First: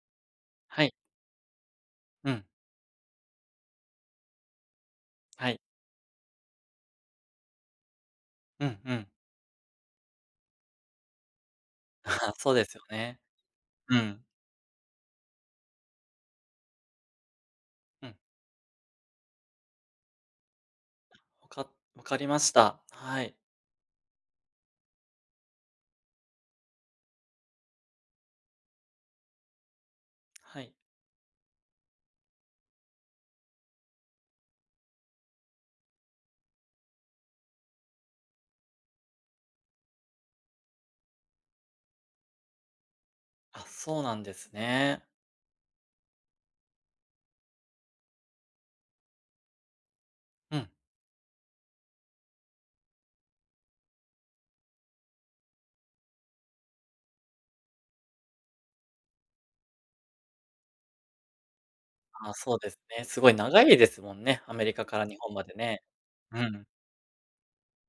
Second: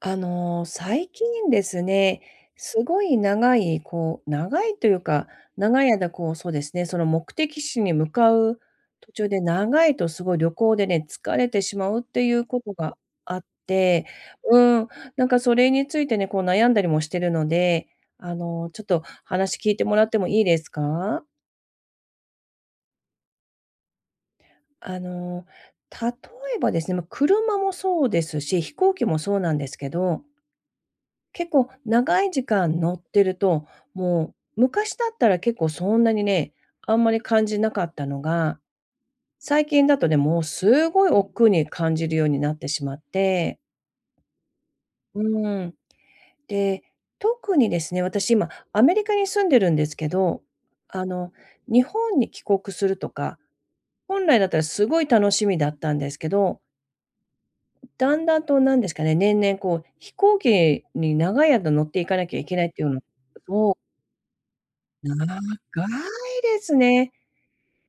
はい。最近ですね、うん、すごい長い、こう長いというか、はい。長い間こう、そうですね、その目的地に向かううんうん。途中で長いとすごい旅行でね、疲れてしまうってい うそうこでとすよがね。あっうて、ん。うん、なんかそれについてね、こう悩んだりもしてるので、うん。ちょっと話聞いてもらってもいいですか？わかわかりました。はい。あの、例えばですね、ま、車もそうですし、飛行機もそうなんですけどはい。結構長い時間乗ってると、もう昔だったら結構そんなにね、あんまり感じなかったのが、最近だとね、もうすごい億劫に感じるようになってしまって、あ、そうなんですね。うーん。で、特にですね、私今アメリカに住んでるんですけど、うん。あの、日本に帰国するとか、本来だったらすごい楽しみだったんですけど、だんだんと何ですかね、年々こう飛行機に長い間乗っていかなあ、きゃいそけうないでっすていうのをね。すごい長いですもんね。アメリカから日長本までね。いうでん。すね。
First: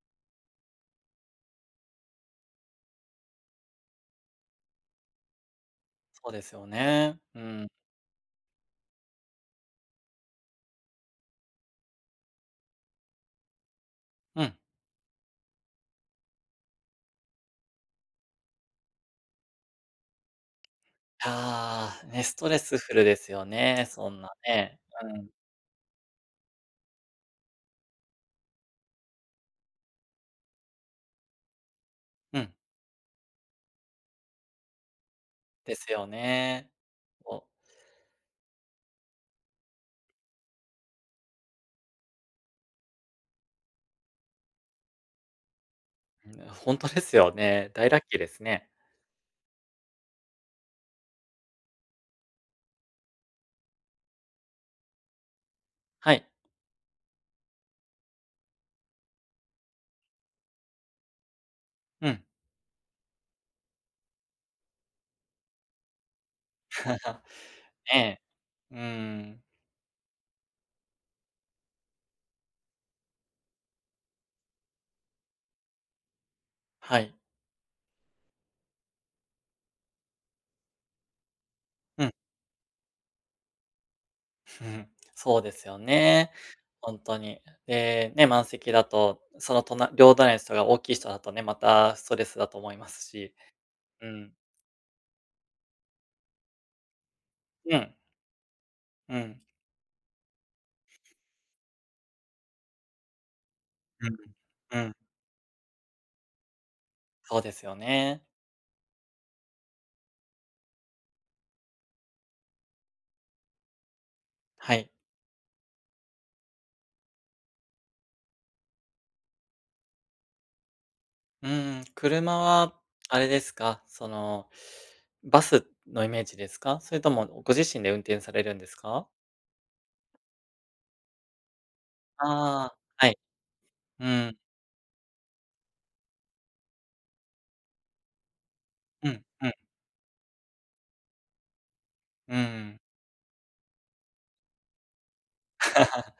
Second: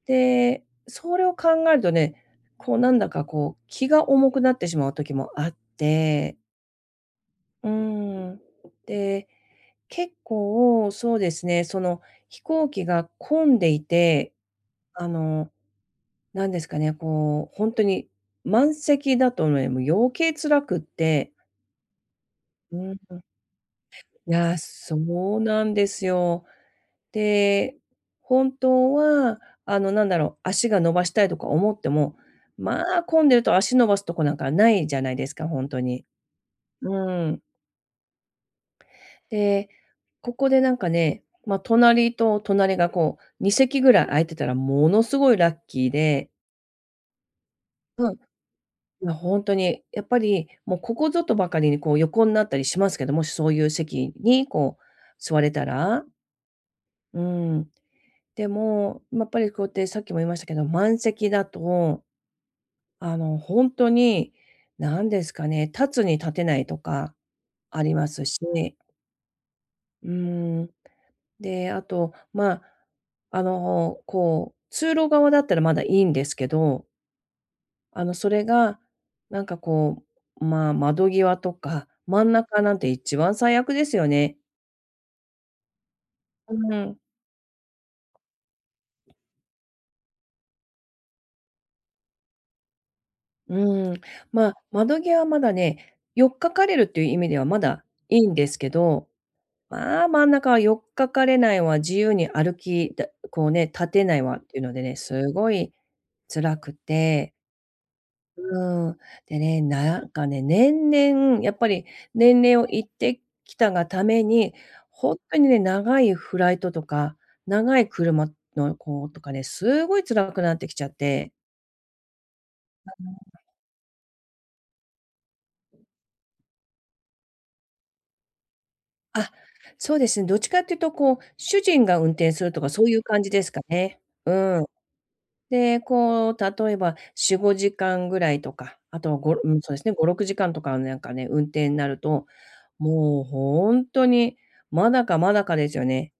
で、それを考えるとね、こうなんだかこう気が重くなってしまう時もあっそうて、ですよね。うん。うーん。で、結構そうですね、その飛行機が混んでいて、うん。あの、なんですかね、こうほんとに満席だとね、もう余計辛くって、ああ、ね、ストレスうフん。ルですよね。そんないや、ね。そうん。うなんですよ。で、本当は、なんだろう、足が伸ばしたいとか思っても、うん。まあ、混んでると足伸ばすとこなんかないじゃないですか、本で当すよに。ね。うん。お、で、ここでなんかね、まあ、隣と隣がこう、2席ぐらい空いてたらものすごいラッキーうで、ん、本当ですよね。大ラッうん、キーいですね。や、に、やっぱり、もうここぞとばかりにこう横になったりしますけど、もしそういう席にこう座れたら、はい。うん、でも、まやっぱりこうやってさっきも言いましたけど、満席だと、うん。本当に、何ですかね、立つに立てないとか ありまね、え。すし、うん。うーん。で、あと、まあ、こう、通路側だったらまだいいんですけど、はい。それが、なんかこう、まあ、窓際とか、うん。真ん中なんて一番最悪ですよね。うん、そうですよね。うん。本当に。で、ね、満席だと、その隣両隣の人が大きい人だとね、またストレスだと思いますし。うん。うん。まあ、窓際はまだね、よっかかれるっていう意味ではまうだん。いいんですけどうん。まあ、真ん中はよっかかれないわ、自由に歩きだこうね、立てうん。ないわっていうのでうん。ね、すごい辛くて、そうですよね。うん。でね、なんかね、年々やっぱり年齢をいってきたがために、はい。ほんとにね、長いフライトとか、長い車のこうとかね、すごい辛くなってきちゃって。うーん、車はあれですか、その、バスのイメージですか？それともご自身で運転されるんですか？あ、そうですね、どっちかっていうとこう、主人が運転するとあかあ、そういうはい。感じですかね。ううん。ん。で、こう、例えば4、5時間ぐらいとか、あうとはん、ごううん、ん、そうですね、5、6時間とかなんかね、運転になると、うん。もう本当に、まだかまだかですよね。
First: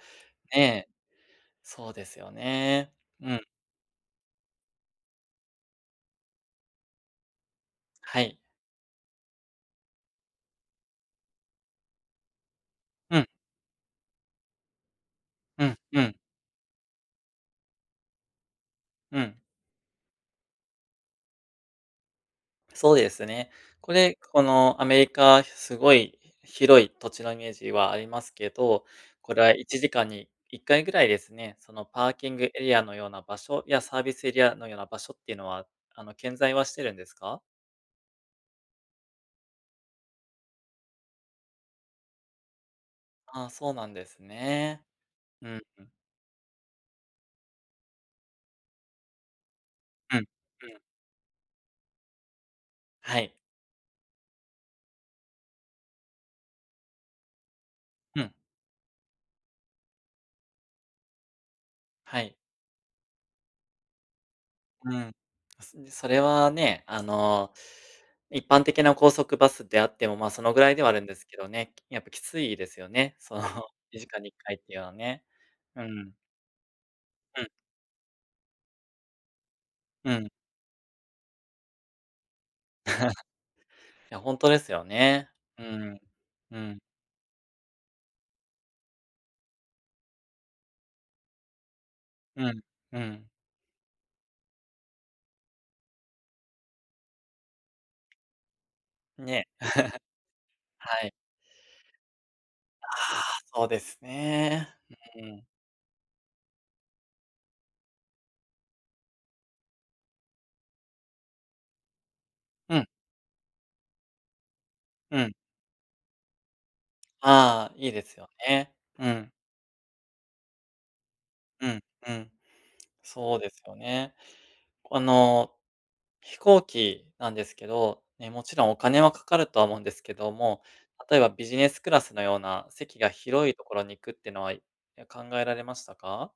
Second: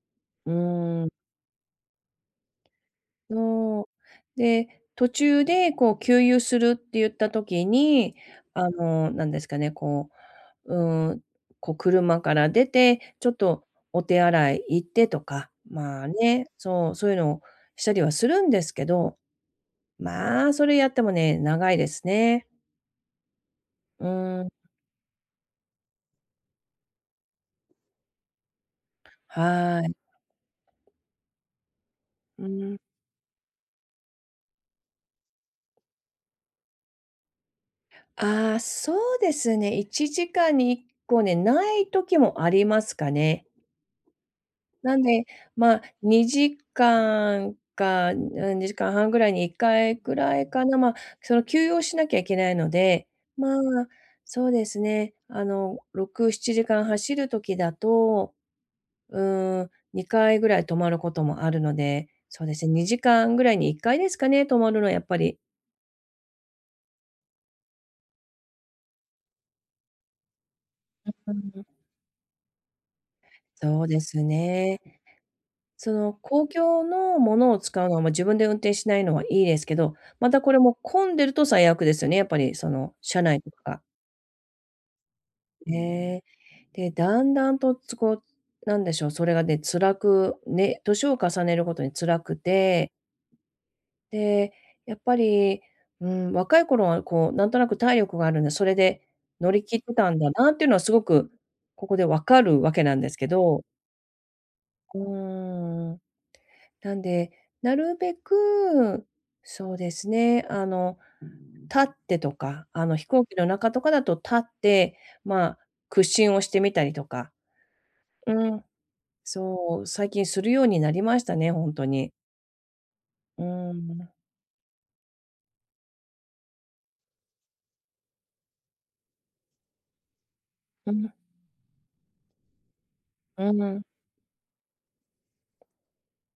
うねえ、ーん、そうですよね。うん、そう。で、途中でこう給油するって言った時に、はい。なんですかね、こう、うーん、こう車から出て、うん、ちょっとお手洗い行ってとか、うん、うまあん、ね、そう、そういうのをしたりはするんですけどうん。まあ、それやってもね、長いですね。そうですね。こうれ、こーん、のアメリカ、すごい広い土地のイメージはありますけど、これは1はい。時間に1回ぐらいですね、そのパーキングうエリん。アのような場所やサービスエリアのような場所っていうのは、あの、健在はしてるんですか？ああ、そうですね、1時間に1個ね、ない時もありますかあね。あ、そうなんですね。なんで、うん、まうあ、ん。2時間か、うん、2時間半ぐらいに1回うぐん、うん。らいかな、まあ、その休養しなきゃいけないので、はい。まあ、そうですね、6、7時間走る時だうん、とうーん、2回ぐらい泊まることもあるので、はい。そうですね、2時間ぐらいに1回ですかね、泊まるのはうやっん。ぱり。それはね、あの、一般的な高速バスであっても、ま、あそのぐらいではあるんですうけどん。ね、やっぱきついですよね。その、そうで2時す間に1回っていうね。のはね。うそん。の公共のもうん、のを使うのは、ま、自分で運転しないのはいいですけど、うん。いまたこれも混んでると最悪ですよね、やっぱりその車内とかが。や、本当ですよね。うん。ね。うん。で、だんだんとつこう、なんでしょう、それがね、辛くね、年を重ねるごとに辛くうん。てうん。で、やっぱり、うん、若い頃はこう、なんとなく体力があるんで、それでね、乗り切ってたんだなっていうのはすごはい。く、ここで分かるわけあなんですけあ、ど、そうですね。ううん。ーん。なんで、なるべく、そうですね、立ってとか、うん、飛行機の中とかだと立って、うん。まあ、屈伸をしてみたりとか、ああ、いいですようん、ね。うん、そう、最近するようになりましたね、ほうんん、とうに。ん。そううですーよん。ね。あの飛行機なんですけど、ね、もちろんお金はかかるとは思うんですけども、うん、例えばビジネスクラスのような席が広ういとこん。ろに行くってのは、い考えられましたか？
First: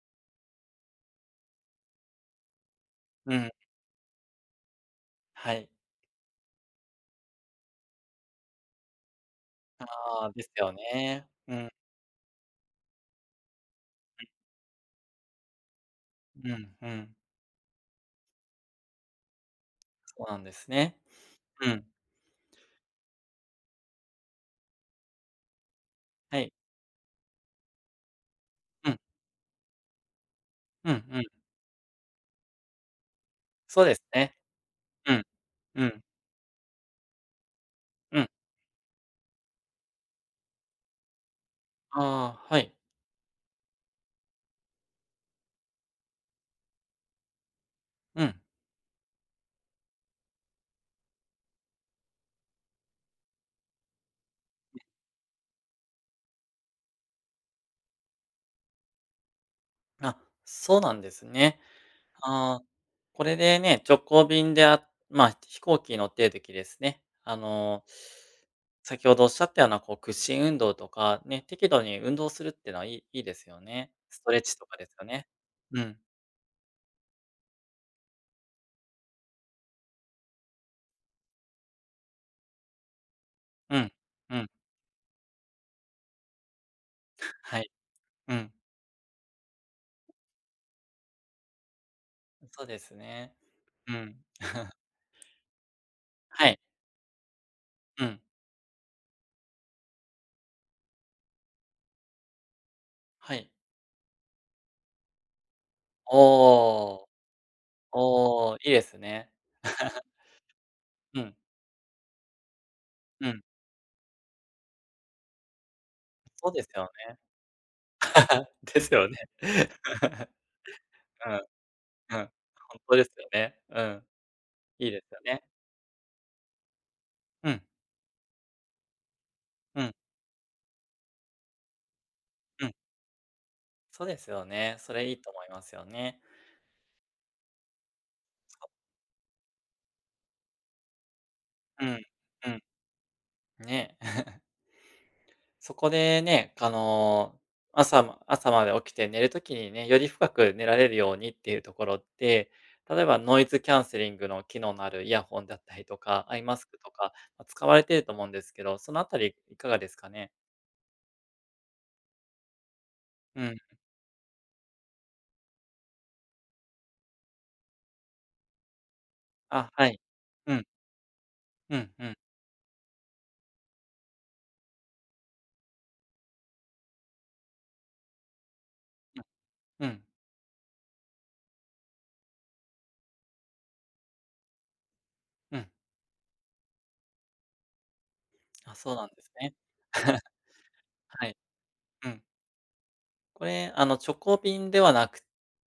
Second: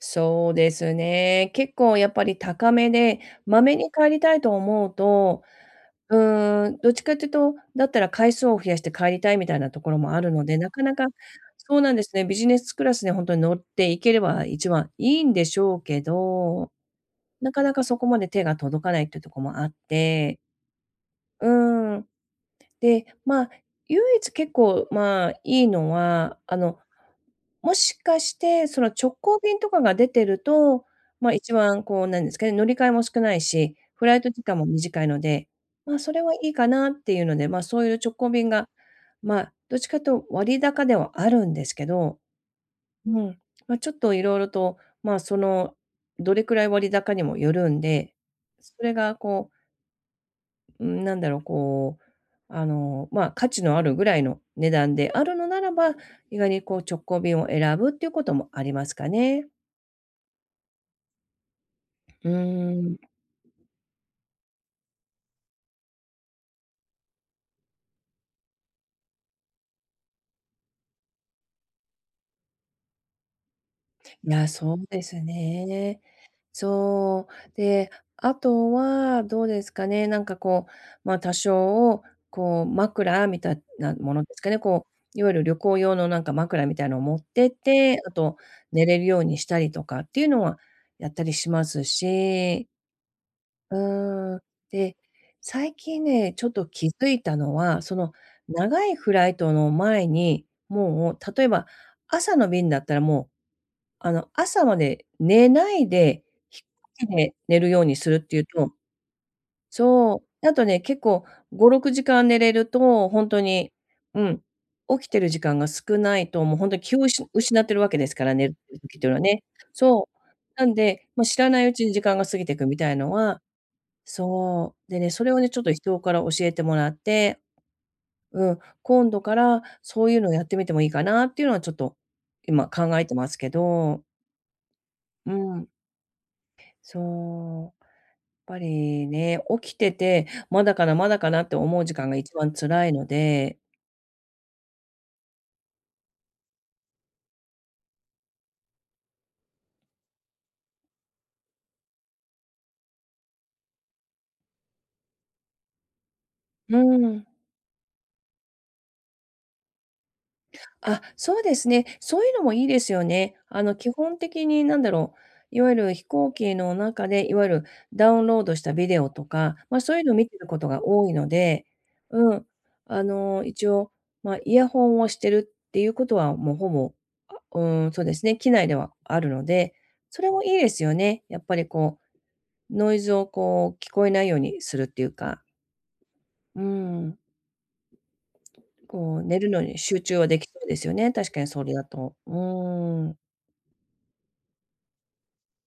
そうですね。結構やっぱり高めで、うん、まめに帰りたいと思うと、はい。うーん、どっちかっていうと、だったら回数を増やして帰りたいみたいなところもあああ、るでのすで、なよかなかね。うん、そうなんですね、ビジネスクラスで本当に乗っていければ一番いいんでしょうけうん、ど、うん。なかなかそこまで手が届かないっていうところもあっそうなて、んですね。ううん、ーん。で、まあ、唯一結構、まあ、いいのは、はい。もしかして、そのうん、直行便とかが出てると、うん、うまあ、ん。一番こうなんですかね、乗り換えも少ないし、そうですフライトね。時間も短いうのん、で、うまあ、ん、それはいいかなっていうので、まあ、そういう直うん。行便が、まあどっちかというと割高ではあるんですけど、ああ、はい。うん、まあ、ちょっといろいろと、まあその、どれくらい割高にもよるんで、うん。それがこううん、なんだろう、こう、まあ、価値のあるぐらいの値段であるのならば、意外にこう直行便を選ぶっていうこともありますかね。あ、そうなんですね。うーああ、ん。これでね、直行便で、あまあ、飛行機に乗ってる時ですね、先ほどおっしゃったような、こう、屈伸運動とか、ね、適度に運動するっていうのはいいですよね。ストいレッや、チとそかでうすでよすね。うん、ね。そう。で、あとはどうですかね、なんかこう、まあ、多少、こう、枕みたいうん、なものでうすん、かね、こう、いわゆる旅行用のなんか枕みたいなのを持ってっはい、て、あうとん、寝れるようにしたりとかっていうのはやったりしますそうし、ですね。ううん。ーん。で、最近ね、ちょはっい、と気づいたのは、そうのん、長いフライトの前に、もう例えば朝の便だったらもう、はい。朝まで寝ないおで、飛行機お、で寝るようにするっていうおーいいとですね。そう。あとね、結う構ん、5、6時間寝れると、ほうんとん、に、うん、起きてる時間が少ないと、そうもうでほすんとによ気をうね。し失ってるわけですから、寝 るです時ってよいうのね。はね。そう。なんで、ま、うん、う知ん、らないうちに時間が本過ぎてくみた当いでのすよは、ね。うん、そいいう。ででね、すよそれをね。ね、ちょっと人から教えてもらって、うん、うん、今度からうん、そういうのをやってみてもいいかなっていうのはちょっとう今ん、考えてますけど、そうですよね。それいいとう思いまん、すよね。そう。やっぱりね、起きてて、まだかなまだかなって思ううん、時間が一う番ん。辛いので、ね、そこでね、あの、朝まで起きて寝るときにね、より深く寝られるようにっていうところって、例えばノイズキャンセリングの機能のあるイヤホンだったりとか、アイマスクうとか、ん。ま、使われてると思うんですけど、そのあたりいかがですかね？あ、そうですね。そういうのもいいですよね。うん。基本的になんだろう、いわゆる飛行機の中で、いわゆるダウンロードしたビデオとか、あ、まあ、はそうい。いうのを見てるうこん、とが多いので、うんうん、うん、一応、まあ、イヤホンをしてるっていうことは、もうほぼ、あ、うん、そうですね、機内ではあるので、うん、うん、それもいいですよね。やっぱりこう、ノイズをこう聞こえないようにするっていうか、うん。うん、あ、そうなんこでうす寝るね。のに集中は できそうですよね、は確い。かにそれだうと。ん。うん。これ、あの、直行便ではなく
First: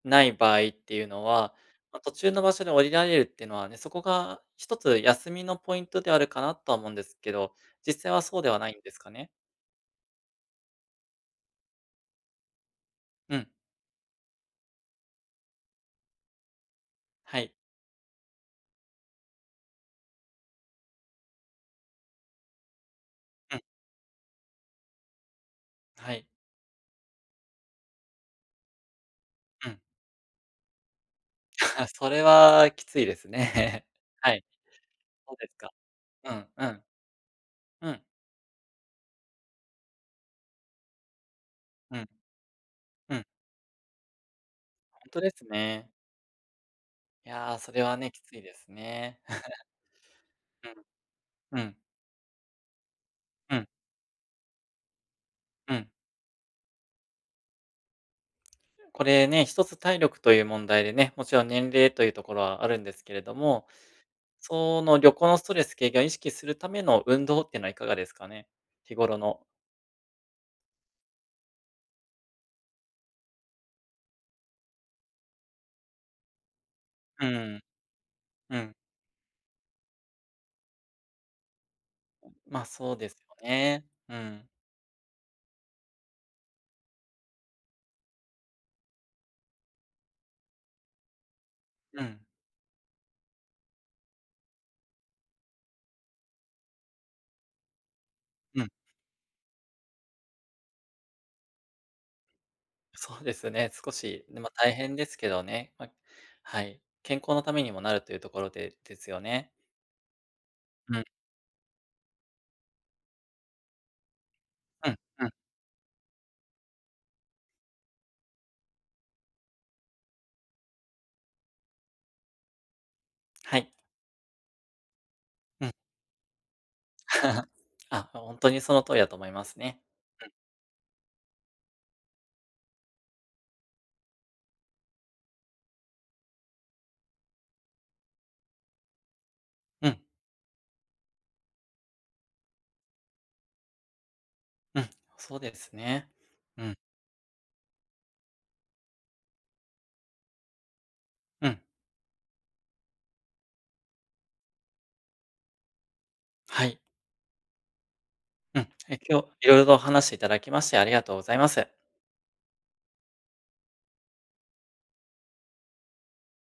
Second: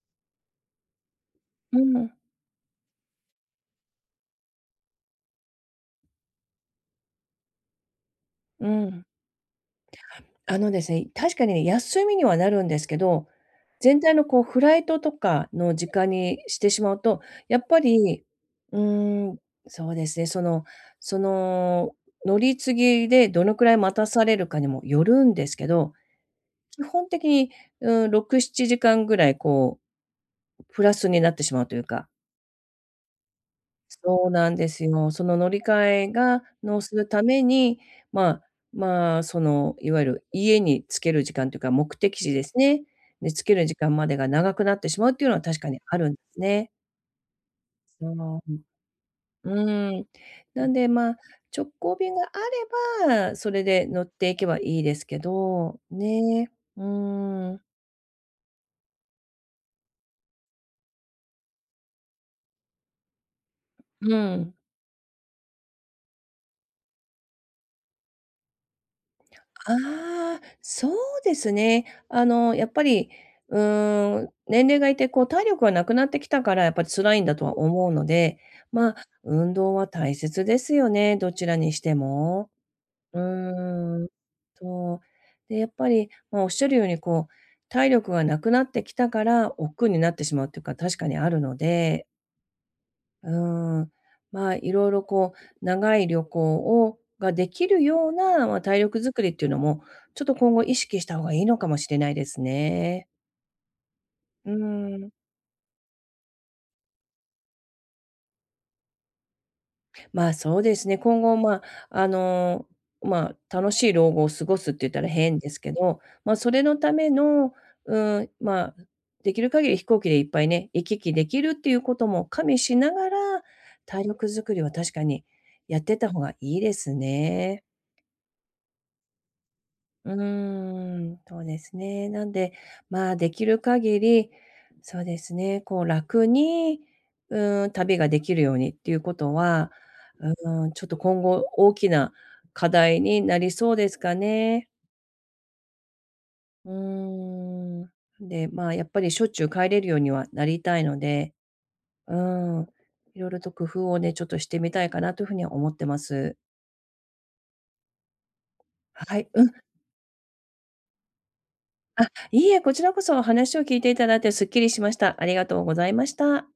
ない場合っていうのは、うま、途ん、中の場所で降りられるっていうのはね、そこが一つ休みのポイントであるかなとは思うんですけど、実際はそうではうないんですん。かね？あのですね、確かにね、休みにはなるんですけど、うん、全体のこうフライトとかの時間にしてしまうと、はい。やっぱり、うーん、そうですね、そのその乗り継ぎでどうのん、くらい待たされるかにもよるんですけど、はい。基本的に、うん、6、7時間ぐらいうこん。うプラスになってしまうという か。それはきついですね。そうはい、なんですよ。そそうので乗すりか。換えうがんうのん。するために、うん、まあまあ、その、いわゆる家に着ける時間というか、目うん、的地ですね。うん。で、着ける時間までが長くなってほしまんうっとていでうのはす確かにね。あるんですね。いや、それはね、そきついのですね。うん。なん で、まあ、うん、う直ん、行便があれば、そうれん、で乗っていけばいいですけうど、ん。ね。うーん。これね、一つ体力という問題でね、もちろん年齢というところはあるんですけれども、うん。その旅行のストレス軽減を意識するための運動っていうのはいかがですかね？日頃の。ああ、そうですね。やっぱり、うーん、年齢がいて、こう、体力がなくなってきたから、やっぱり辛いうんだとはん、思うので、うん。まあ、運動は大切ですよね、どちらにしても。ま、そうでうすよね。ーん、うん、そう。で、やっぱり、まあ、おっしゃるように、こう、体力がなくなってきたから、億劫になってしまうっていうか、確かにあるのうでん、うん。まあ、いろいろこう、長い旅行をができるような、まあ、うん。体力づくりっていうのも、ちょっと今後意識した方がいいのかもしれないですね。そうですね、少し、まうあ大変ーでん。すけどね、まあ、はい、健康のためにもなるというところでですよね。まあ、そうですうね、ん、今後、まあ、あの、まあ、楽しい老後を過ごすってう言っん、たらうん、変ですけど、まあ、それのための、うん、まあ、できる限り飛行機でいっぱいね、行き来できるっていうことも加味しながら、はい、体力づくりは確かにうん。やってた方がいいです ね。あ、本当にその通りだと思いますね。うーん、そうですね。なんで、まあ、できる限り、そうですね、こう、楽に、うーん、旅ができるようにっていうことは、うん、うーん、ちょっと今後大きな課題になりそうですかね。うん、そうですね。ううん、ーん。で、まあ、やっぱりしょっちゅう帰れるようにはなりたいので、うん。うんいろいろと工夫をね、ちょっとしてみたいかなというふうには思ってます。はい。うん。え、は今日、い、ういん、ろいろとお話していただきましてありがとうございます。あ、いいえ、こちらこそ話を聞いていただいてすっきりしました。ありがとうございました。